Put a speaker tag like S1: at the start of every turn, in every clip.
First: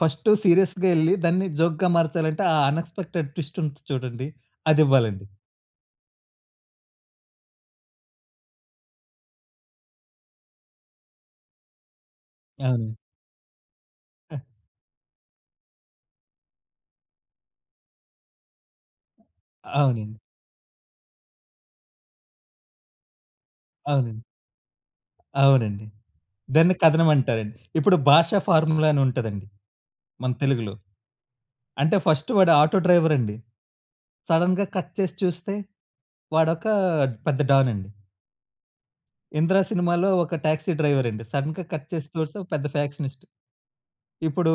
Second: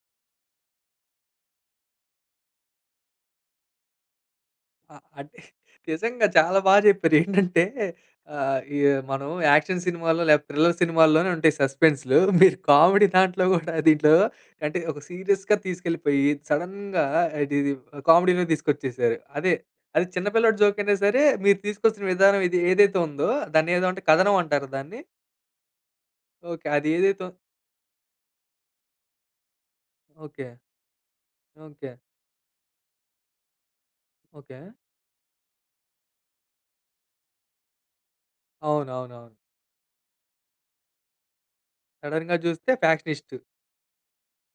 S1: First సీరియస్‌గా ఎళ్లి, దాన్ని జోక్‌గా మార్చాలంటే ఆ అనెక్స్‌పెక్టెడ్ ట్విస్ట్ ఉంటుంది చూడండి, అది
S2: ఆ!
S1: ఇవ్వాలండి.
S2: అంటే, నిజంగా చాలా బా చెప్పారు. ఏంటంటే ఆహ్, ఈ మనం యాక్షన్ సినిమాల్లో, లేకపోతే థ్రిల్లర్ సినిమాల్లోనే ఉంటాయి సస్పెన్స్‌‌‌లు మీరు
S1: అవును.
S2: కామెడీ దాంట్లో కూడా, దీంట్లో అంటే ఒక సీరియస్‌గా తీసుకెళ్ళిపోయి, సడెన్‌గా ఇది ఇది కామెడీలో తీసుకొచ్చేసారు. అదే అది
S1: అవునండి.
S2: చిన్న పిల్లాడి జోకైనా సరే, మీరు తీసుకొచ్చిన విధానం ఇది ఏదైతే ఉందో దాన్ని ఏదో అంటే
S1: అవునండి.
S2: కథనం అంటార దాన్ని?
S1: అవునండి.
S2: ఓకే.
S1: దాన్ని
S2: అది
S1: కథనం
S2: ఏదైతే వు
S1: అంటారండి. ఇప్పుడు 'భాషా' ఫార్ములా అని ఉంటదండి, మన
S2: ఓకే.
S1: తెలుగులో.
S2: ఓకే.
S1: అంటే, ఫస్ట్ వాడు ఆటో డ్రైవర్ అండి.
S2: ఓకే.
S1: సడెన్‌గా కట్ చేసి చూస్తే, వాడొక పెద్ద డాన్ అండి.
S2: అవునవునవును.
S1: 'ఇంద్ర' సినిమాలో ఒక టాక్సీ డ్రైవర్ అండి. సడెన్‌గా కట్ చేసి
S2: సడెన్‌గా
S1: చూస్తే, పెద్ద
S2: చూస్తే
S1: ఫ్యాక్షనిస్ట్.
S2: ఫ్యాక్షనిస్టు.
S1: ఇప్పుడు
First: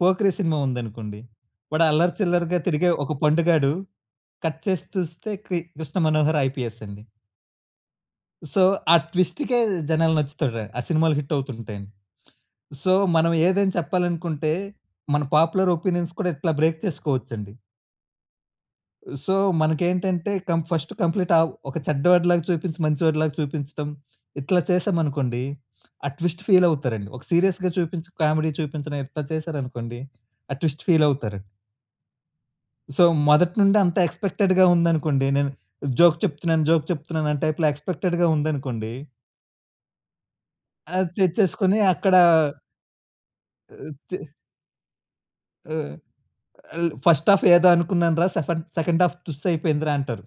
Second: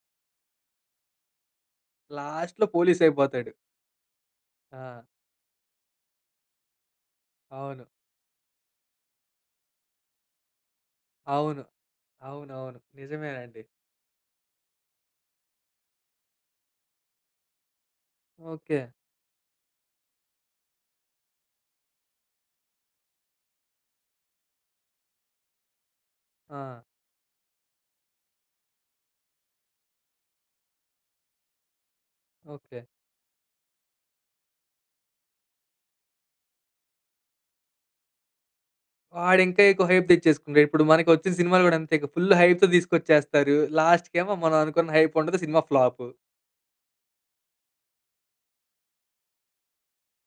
S1: 'పోకిరి' సినిమా ఉందనుకోండి, వాడు అల్లరి చిల్లరిగా
S2: లాస్ట్‌లో
S1: తిరిగే ఒక
S2: పోలీసైపోతాడు.
S1: పండుగాడు కట్ చేసి
S2: ఆ!
S1: చూస్తే, కి కృష్ణ మనోహర్ ఐపీఎస్ అండి.
S2: అవును.
S1: సో, ఆ ట్విస్ట్‌కే జనాలు నచ్చుతాడు. ఆ సినిమాలు హిట్
S2: అవును.
S1: అవుతుంటాయి.
S2: అవునవును.
S1: సో, మనం
S2: నిజమేనండి.
S1: ఏదైనా చెప్పాలనుకుంటే, మన పాపులర్ ఒపీనియన్స్ కూడా ఇట్లా బ్రేక్ చేసుకోవచ్చండి.
S2: ఓకే.
S1: సో, మనకేంటంటే కం ఫస్ట్ కంప్లీటావ్ ఒక చెడ్డవాడిలాగా చూపించి, మంచి వాడిలాగా చూపించడం. ఇట్లా చేసామనుకోండి ఆ ట్విస్ట్
S2: ఆ!
S1: ఫీలావుతారండి. ఒక సీరియస్‌గా చూపించి, కామెడీ చూపించడం ఇట్లా చేసారనుకోండి, ఆ ట్విస్ట్ ఫీలావుతారండి.
S2: ఓకే.
S1: సో, మొదటి నుండి అంత ఎక్స్‌పెక్టెడ్‌గా ఉందనుకోండి, నేను జోక్ చెప్తున్నాను, జోక్ చెప్తున్నాను అనే టైప్‌లో ఎక్స్‌పెక్టెడ్‌గా ఉందనుకోండి
S2: వాడు ఇంకా ఎక్కువ హైప్ తెచ్చేసుకుంటాడు. ఇప్పుడు
S1: అది
S2: మనకొచ్చిన సినిమాలు కూడా,
S1: తెచ్చేసుకొని
S2: అంతే ఇగా
S1: అక్కడా
S2: ఫుల్లు హైప్‌తో తీసుకొచ్చేస్తారు.
S1: ఆ! తే
S2: లాస్ట్‌కేమో మనం అనుకున్న హైపుండదు, సినిమా
S1: ఆ!
S2: ఫ్లాపు.
S1: ఆల్ ఫస్ట్ హాఫ్ ఏదో అనుకున్నాను‌రా సెఫెండ్ సెకండ్ హాఫ్ తుస్సైపోయింది‌రా అంటారు.